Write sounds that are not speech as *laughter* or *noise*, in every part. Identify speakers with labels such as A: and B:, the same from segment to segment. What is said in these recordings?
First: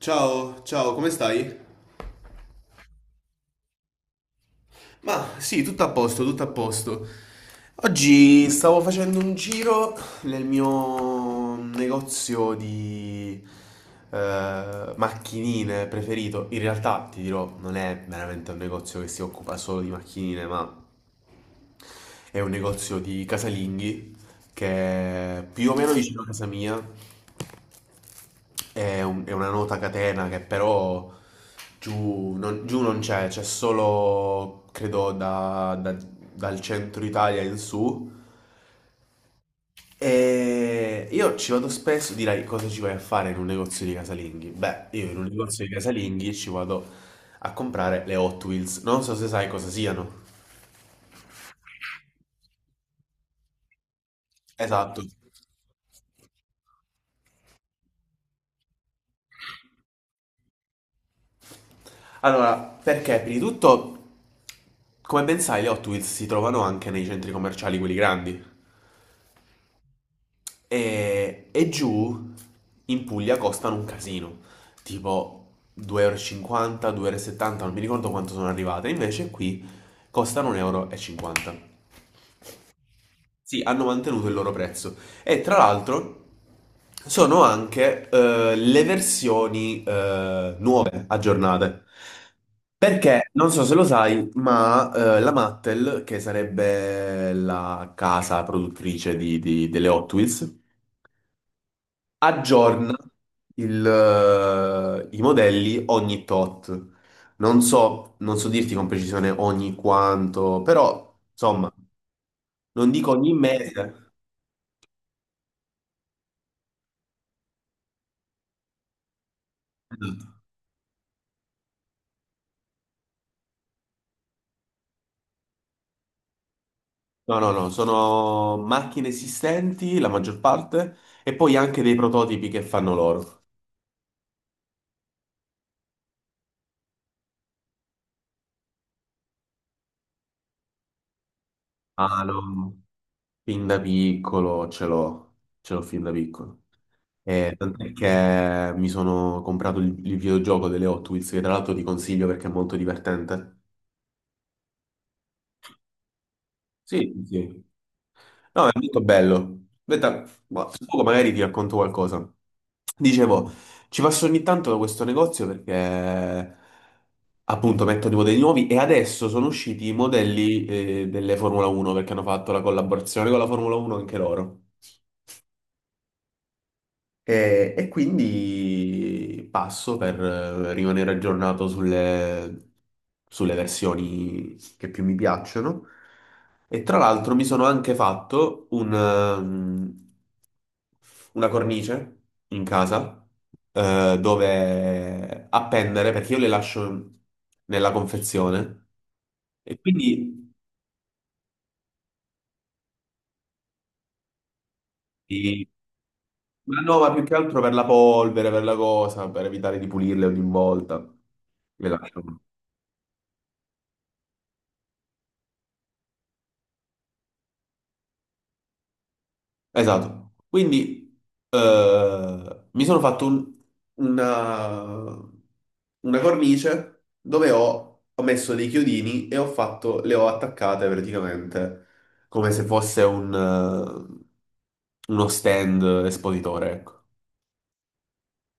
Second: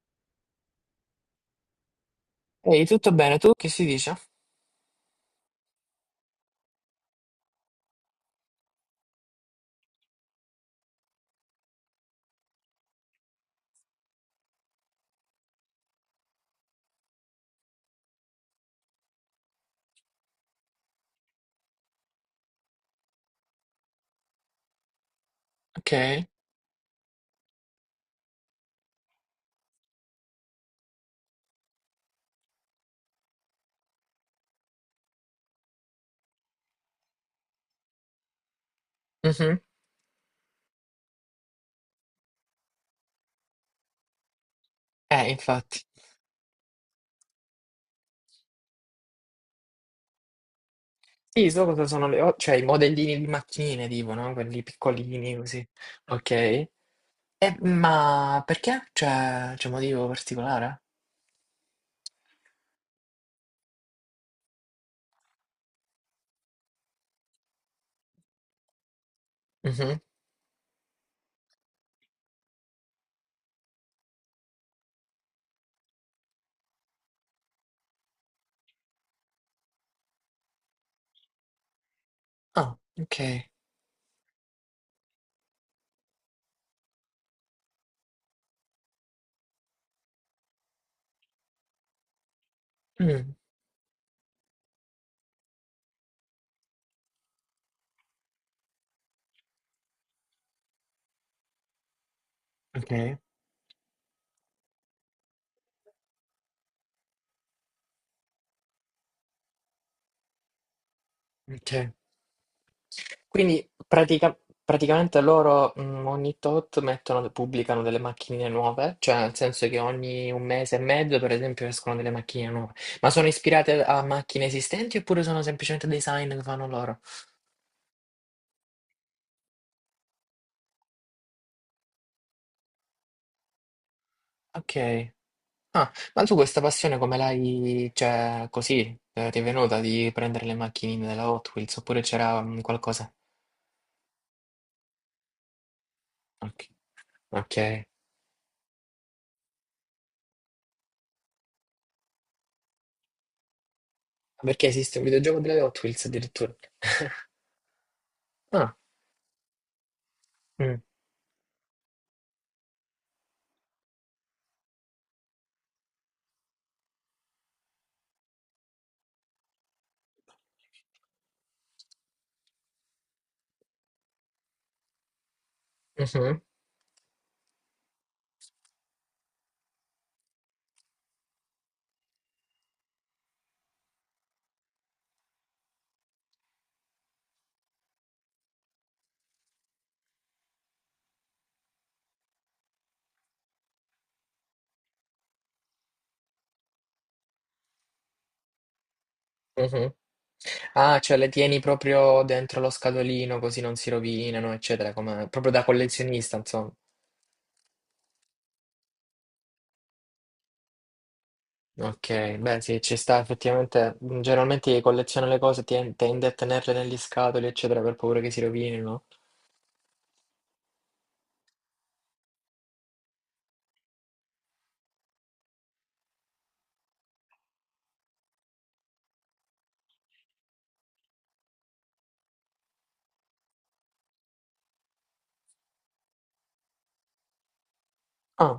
A: Ciao, ciao, come stai?
B: Ehi, tutto bene? Tu che si dice?
A: Ma sì, tutto a posto, tutto a posto. Oggi stavo facendo un giro nel mio negozio di macchinine preferito. In realtà, ti dirò, non è veramente un negozio che si occupa solo di macchinine, ma è un negozio di casalinghi che è più o meno vicino a
B: Ok.
A: casa mia. È una nota catena che però giù non c'è solo, credo, dal centro Italia in su.
B: Mhm.
A: E io ci vado spesso, direi, cosa ci vai a fare in un negozio di casalinghi? Beh, io in un negozio di
B: Infatti.
A: casalinghi ci vado a comprare le Hot Wheels. Non so se sai cosa siano.
B: Sì, so cosa sono cioè i modellini di macchinine, tipo, no? Quelli
A: Esatto.
B: piccolini, così. Ok. E, ma perché? Cioè, c'è un motivo particolare?
A: Allora, perché prima di tutto, come ben sai, le Hot Wheels si trovano anche nei centri commerciali, quelli grandi.
B: Mhm.
A: E giù in Puglia costano un casino, tipo 2,50 euro, 2,70 euro, e settanta, non mi ricordo quanto sono arrivate, invece qui costano 1,50 euro, e cinquanta.
B: Ah, ok.
A: Sì, hanno mantenuto il loro prezzo. E tra l'altro sono anche le versioni nuove, aggiornate. Perché
B: Mm,
A: non so se lo sai, ma la Mattel, che sarebbe la casa produttrice delle Hot Wheels,
B: ok,
A: aggiorna i modelli ogni tot. Non so dirti con precisione ogni quanto, però insomma,
B: ok.
A: non dico ogni
B: Quindi
A: mese.
B: praticamente loro ogni tot pubblicano delle macchinine nuove, cioè nel senso che ogni un
A: Esatto.
B: mese e mezzo, per esempio, escono delle macchine nuove. Ma sono ispirate a macchine esistenti oppure sono semplicemente design che fanno loro?
A: No, no, no, sono macchine esistenti, la maggior parte, e poi anche dei prototipi che fanno loro.
B: Ok. Ah, ma tu questa passione come l'hai, cioè, così, ti è venuta di prendere le macchinine della Hot Wheels oppure
A: Ah,
B: c'era
A: no,
B: qualcosa?
A: fin da piccolo ce l'ho fin da
B: Ok.
A: piccolo. Eh,
B: Ok.
A: tant'è che mi sono comprato il videogioco delle Hot Wheels, che tra l'altro ti consiglio perché è molto divertente.
B: Perché esiste un videogioco delle Hot Wheels addirittura?
A: Sì,
B: *laughs*
A: sì. No, è
B: Ah,
A: molto bello. Aspetta, ma
B: mm,
A: tra poco magari ti racconto qualcosa. Dicevo, ci passo ogni tanto da questo negozio perché appunto mettono i modelli nuovi e adesso sono usciti i modelli delle Formula 1 perché hanno fatto la collaborazione con la Formula 1 anche loro.
B: mhm,
A: E quindi passo per rimanere aggiornato sulle versioni che più mi piacciono. E tra l'altro mi sono anche fatto una cornice in casa dove appendere, perché io le lascio nella confezione. E
B: mhm.
A: quindi,
B: Ah, cioè le tieni proprio dentro lo scatolino così non si rovinano, eccetera, come proprio da
A: sì,
B: collezionista, insomma.
A: ma no, ma più che altro per la polvere, per la cosa, per evitare di pulirle ogni volta. Le lascio.
B: Ok, beh sì, ci sta effettivamente. Generalmente chi colleziona le cose tende a tenerle negli scatoli, eccetera, per paura che si rovinino.
A: Esatto. Quindi mi sono fatto una, una cornice dove ho messo dei chiodini e ho fatto, le ho attaccate praticamente come se fosse uno stand espositore. Ecco.
B: Ah,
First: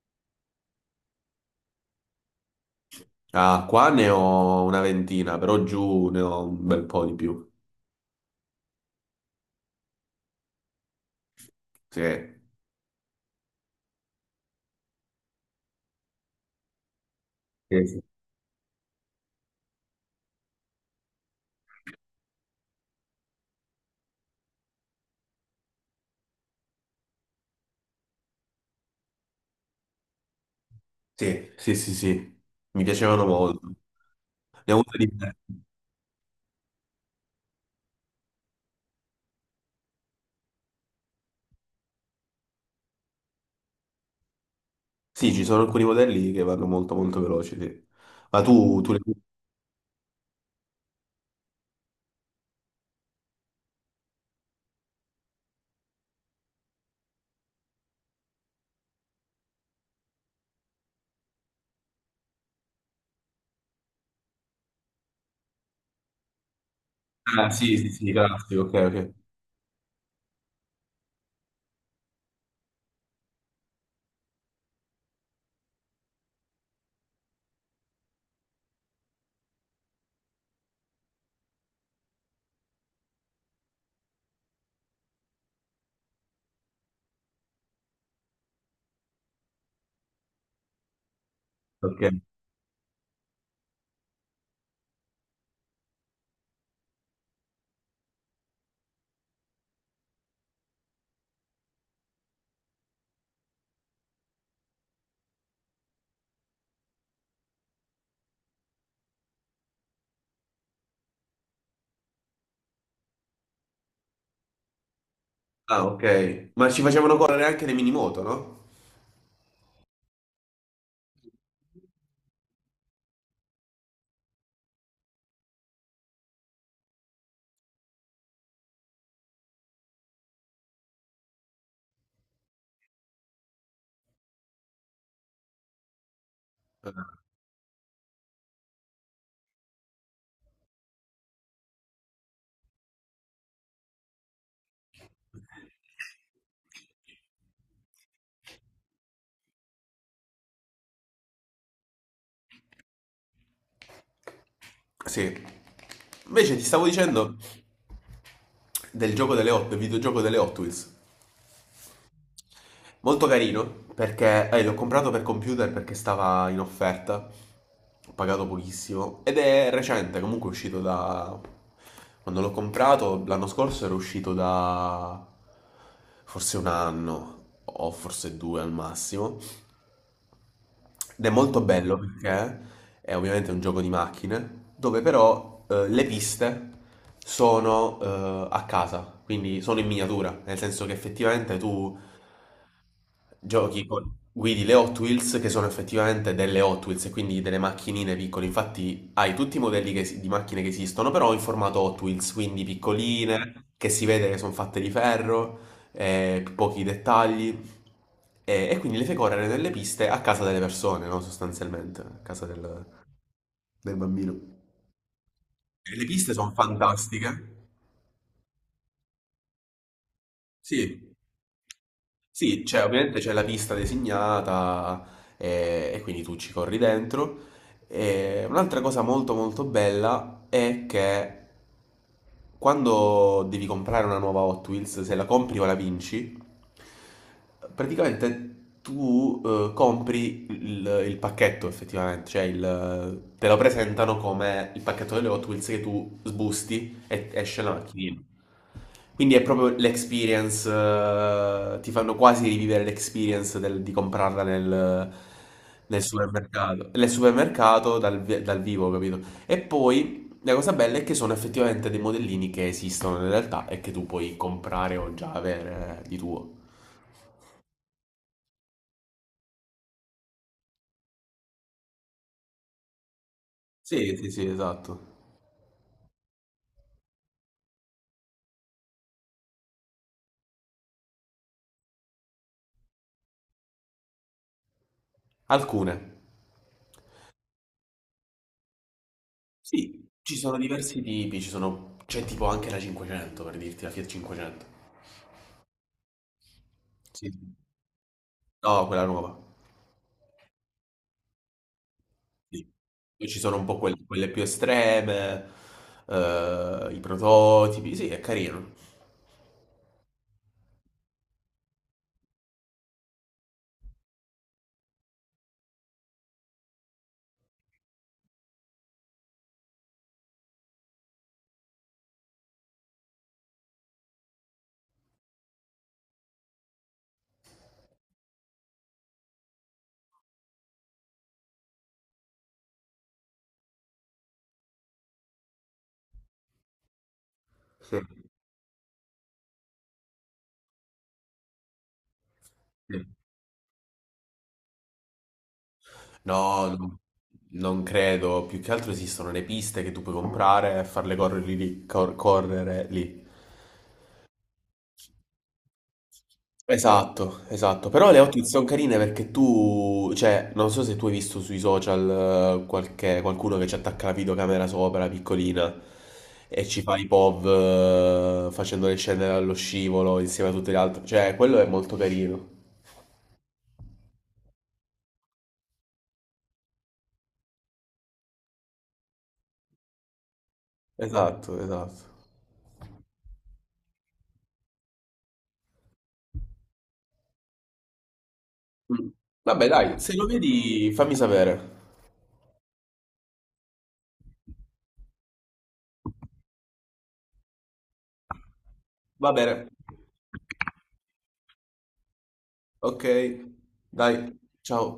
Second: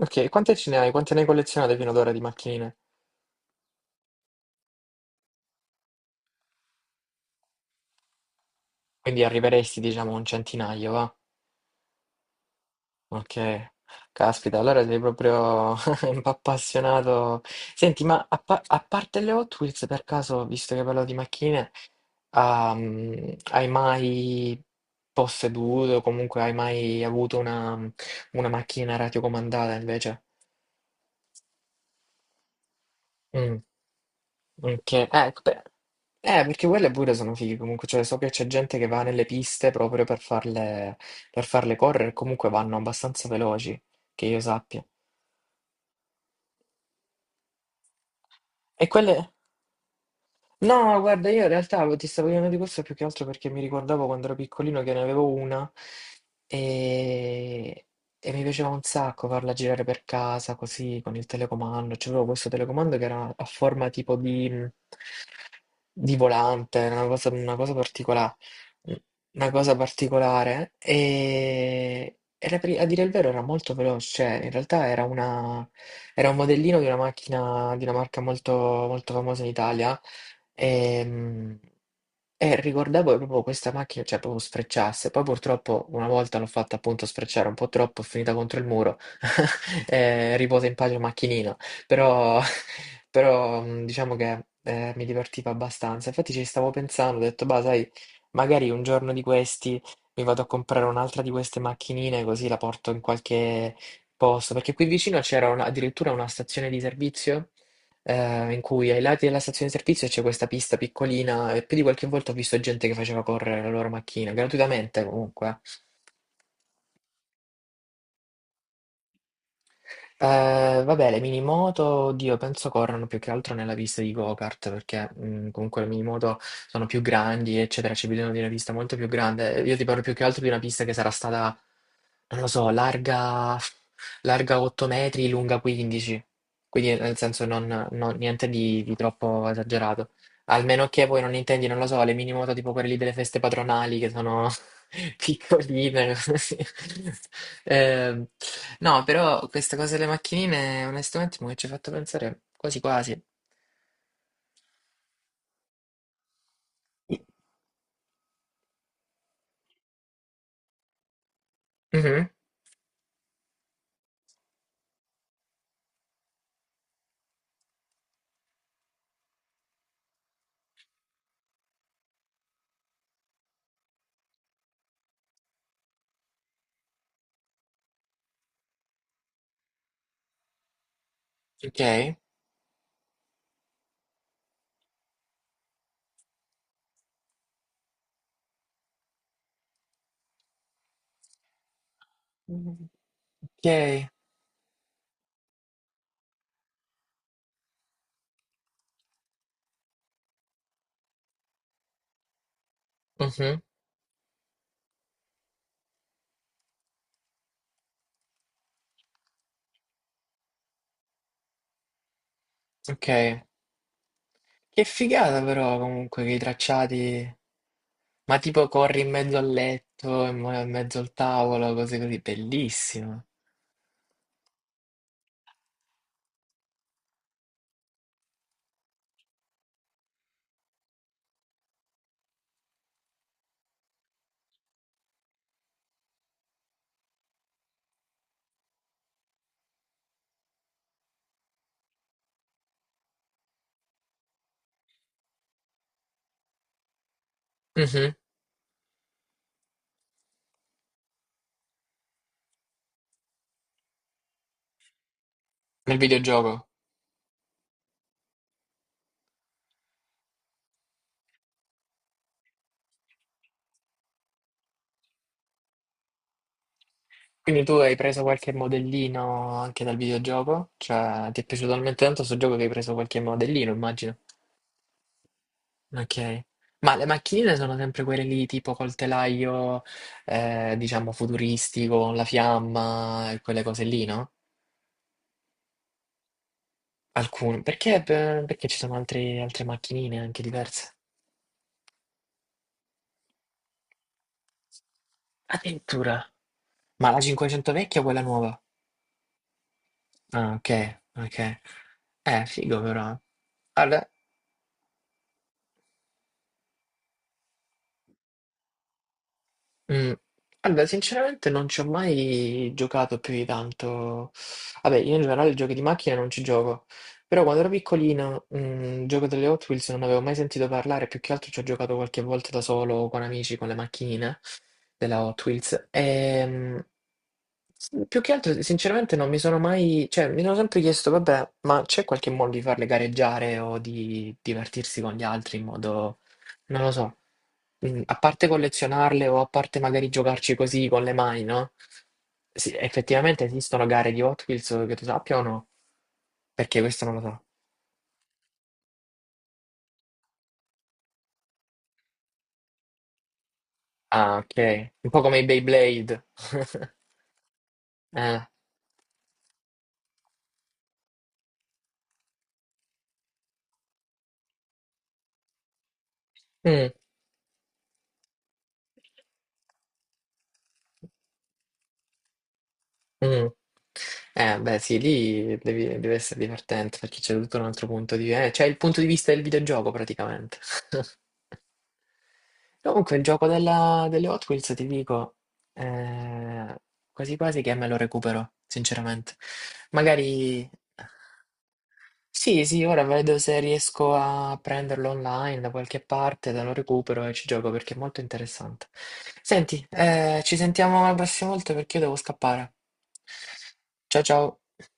B: ok, quante ce ne hai? Quante ne hai collezionate fino ad ora di macchinine?
A: Ah, qua ne ho una ventina, però giù ne ho un bel po' di più.
B: Quindi arriveresti, diciamo, a un centinaio, va?
A: Sì.
B: Ok, caspita, allora sei proprio *laughs* un po' appassionato.
A: Sì,
B: Senti, ma a parte le Hot Wheels, per caso, visto che parlo di macchine, hai mai posseduto, comunque hai mai avuto una, macchina radiocomandata invece?
A: sì, sì, sì. Sì. Mi piacevano molto.
B: Mm,
A: Ne ho
B: ok,
A: avuto di
B: eh, beh,
A: diversi.
B: eh, perché quelle pure sono fighe comunque, cioè so che c'è gente che va nelle piste proprio per farle correre, comunque vanno abbastanza veloci, che io sappia.
A: Sì, ci sono alcuni modelli che vanno molto molto veloci, sì. Ma tu,
B: E
A: tu le.
B: quelle... No, guarda, io in realtà ti stavo chiedendo di questo più che altro perché mi ricordavo quando ero piccolino che ne avevo una e, e mi piaceva un sacco farla girare per casa così con il telecomando. C'avevo questo telecomando che era a forma tipo di volante, era una cosa,
A: Ah,
B: una cosa
A: sì, sì, sì,
B: particolare,
A: classico, ok, ok.
B: una cosa particolare e a dire il vero era molto veloce, cioè, in realtà era un modellino di una macchina di una marca molto molto famosa in Italia Ehm, e ricordavo che proprio questa macchina, cioè proprio sfrecciasse. Poi purtroppo una volta l'ho fatta appunto sfrecciare un po' troppo, è finita contro il muro. *laughs* Riposa in pace macchinina.
A: Ok.
B: Però, *laughs* però diciamo che mi divertiva abbastanza. Infatti ci stavo pensando, ho detto, bah, sai, magari un giorno di questi mi vado a comprare un'altra di queste macchinine così la porto in qualche posto. Perché qui vicino c'era addirittura una stazione di servizio in cui ai lati della stazione di servizio c'è questa pista piccolina e più di qualche volta ho visto gente che faceva correre la loro macchina, gratuitamente comunque.
A: Ah, ok. Ma ci facevano correre anche le mini moto, no?
B: Vabbè, le minimoto, oddio, penso corrono più che altro nella pista di go-kart, perché comunque le minimoto sono più grandi, eccetera, ci bisogna di una pista molto più grande. Io ti parlo più che altro di una pista che sarà stata, non lo so, larga, larga 8 metri, lunga 15, quindi nel
A: Ah.
B: senso non, niente di troppo esagerato. Almeno che voi non intendi, non lo so, le minimoto tipo quelle lì delle feste patronali, che sono piccoline, così. Ehm, *laughs* no, però questa cosa delle macchinine, onestamente, mi ci ha fatto pensare quasi quasi.
A: Sì. Invece ti stavo dicendo del videogioco delle Hot Wheels.
B: Mhm.
A: Molto carino perché l'ho comprato per computer perché stava in offerta, ho pagato pochissimo ed è recente, comunque è uscito da. Quando l'ho comprato l'anno scorso era uscito da forse un anno o forse due al massimo ed è molto
B: Ok.
A: bello perché è ovviamente un gioco di macchine dove però le piste sono a casa, quindi sono in miniatura, nel senso che effettivamente tu
B: Mhm. Ok.
A: Giochi con guidi le Hot Wheels che sono effettivamente delle Hot Wheels e quindi delle macchinine piccole. Infatti hai tutti i modelli di macchine che esistono, però in formato Hot Wheels, quindi
B: Mhm.
A: piccoline, che si vede che sono fatte di ferro, pochi dettagli. E quindi le fai correre nelle piste a casa delle persone, no? Sostanzialmente, a casa del,
B: Ok.
A: del bambino.
B: Che figata però
A: E le
B: comunque che
A: piste
B: i
A: sono
B: tracciati,
A: fantastiche.
B: ma tipo corri in mezzo al letto, in mezzo
A: Sì.
B: al tavolo, cose così,
A: Sì, cioè, ovviamente
B: bellissimo.
A: c'è la pista designata, quindi tu ci corri dentro. E un'altra cosa molto molto bella è che quando devi comprare una nuova Hot Wheels, se la compri o la vinci, praticamente tu compri il pacchetto effettivamente, cioè te lo presentano come il pacchetto delle Hot Wheels che tu sbusti e esce la
B: Mhm.
A: macchina. Quindi è proprio l'experience, ti fanno quasi rivivere l'experience di comprarla nel,
B: Nel
A: nel
B: videogioco.
A: supermercato. Nel supermercato dal vivo, capito? E poi la cosa bella è che sono effettivamente dei modellini che esistono in realtà e che tu puoi comprare o già avere di tuo.
B: Quindi tu hai preso qualche modellino anche dal videogioco? Cioè, ti è piaciuto talmente tanto sto gioco che hai preso qualche modellino,
A: Sì,
B: immagino.
A: sì, sì, esatto.
B: Ok. Ma le macchinine sono sempre quelle lì, tipo col telaio, diciamo, futuristico, con la fiamma e quelle cose lì, no?
A: Alcune.
B: Alcune. Perché, perché ci sono altre
A: Sì,
B: macchinine
A: ci
B: anche
A: sono
B: diverse?
A: diversi tipi, ci sono. C'è tipo anche la 500, per dirti, la Fiat 500.
B: Addirittura. Ma la
A: Sì.
B: 500 vecchia o quella nuova?
A: No, quella nuova.
B: Ah, ok, ok.
A: Sì.
B: Figo però.
A: Poi ci sono un po' quelle,
B: Allora.
A: quelle più estreme, i prototipi, sì, è carino.
B: Mm. Allora, sinceramente non ci ho mai giocato più di tanto. Vabbè, io in generale giochi di macchine non ci gioco, però quando ero piccolino, il gioco delle Hot Wheels non avevo mai sentito parlare, più che altro ci ho giocato qualche volta da solo con amici, con le macchine della Hot Wheels. Più che altro, sinceramente, non mi sono mai, cioè, mi sono sempre chiesto, vabbè, ma c'è qualche modo di farle gareggiare o di divertirsi con gli altri in modo, non lo so,
A: Sì,
B: A parte collezionarle o a parte magari giocarci così con le mani, no? Sì,
A: sì.
B: effettivamente esistono gare di Hot Wheels che tu sappia o no?
A: No,
B: Perché
A: non
B: questo non lo so.
A: non credo, più che altro esistono le piste che tu puoi comprare e farle correre lì, correre lì.
B: Ah, ok. Un po' come i Beyblade. *laughs*
A: Esatto, esatto, però le
B: Eh.
A: ottiche sono carine perché cioè, non so se tu hai visto sui social qualcuno che ci attacca la videocamera sopra, piccolina, e ci
B: Mm.
A: fa i POV facendole scendere allo scivolo insieme a tutte le altre, cioè, quello è molto carino.
B: Mm. Beh, sì, lì deve essere divertente perché c'è tutto un altro punto di vista. C'è il punto di vista del videogioco praticamente. *laughs*
A: Esatto, esatto.
B: Comunque, il gioco delle Hot Wheels, ti dico, eh, quasi quasi che me lo recupero,
A: Mm.
B: sinceramente.
A: Vabbè, dai, se lo
B: Magari.
A: vedi fammi sapere.
B: Sì, sì, ora vedo se riesco a prenderlo online da qualche parte, te lo recupero e ci gioco perché è molto interessante.
A: Va bene.
B: Senti, ci sentiamo la prossima volta perché io devo scappare.
A: Ok,
B: Ciao
A: dai,
B: ciao.
A: ciao.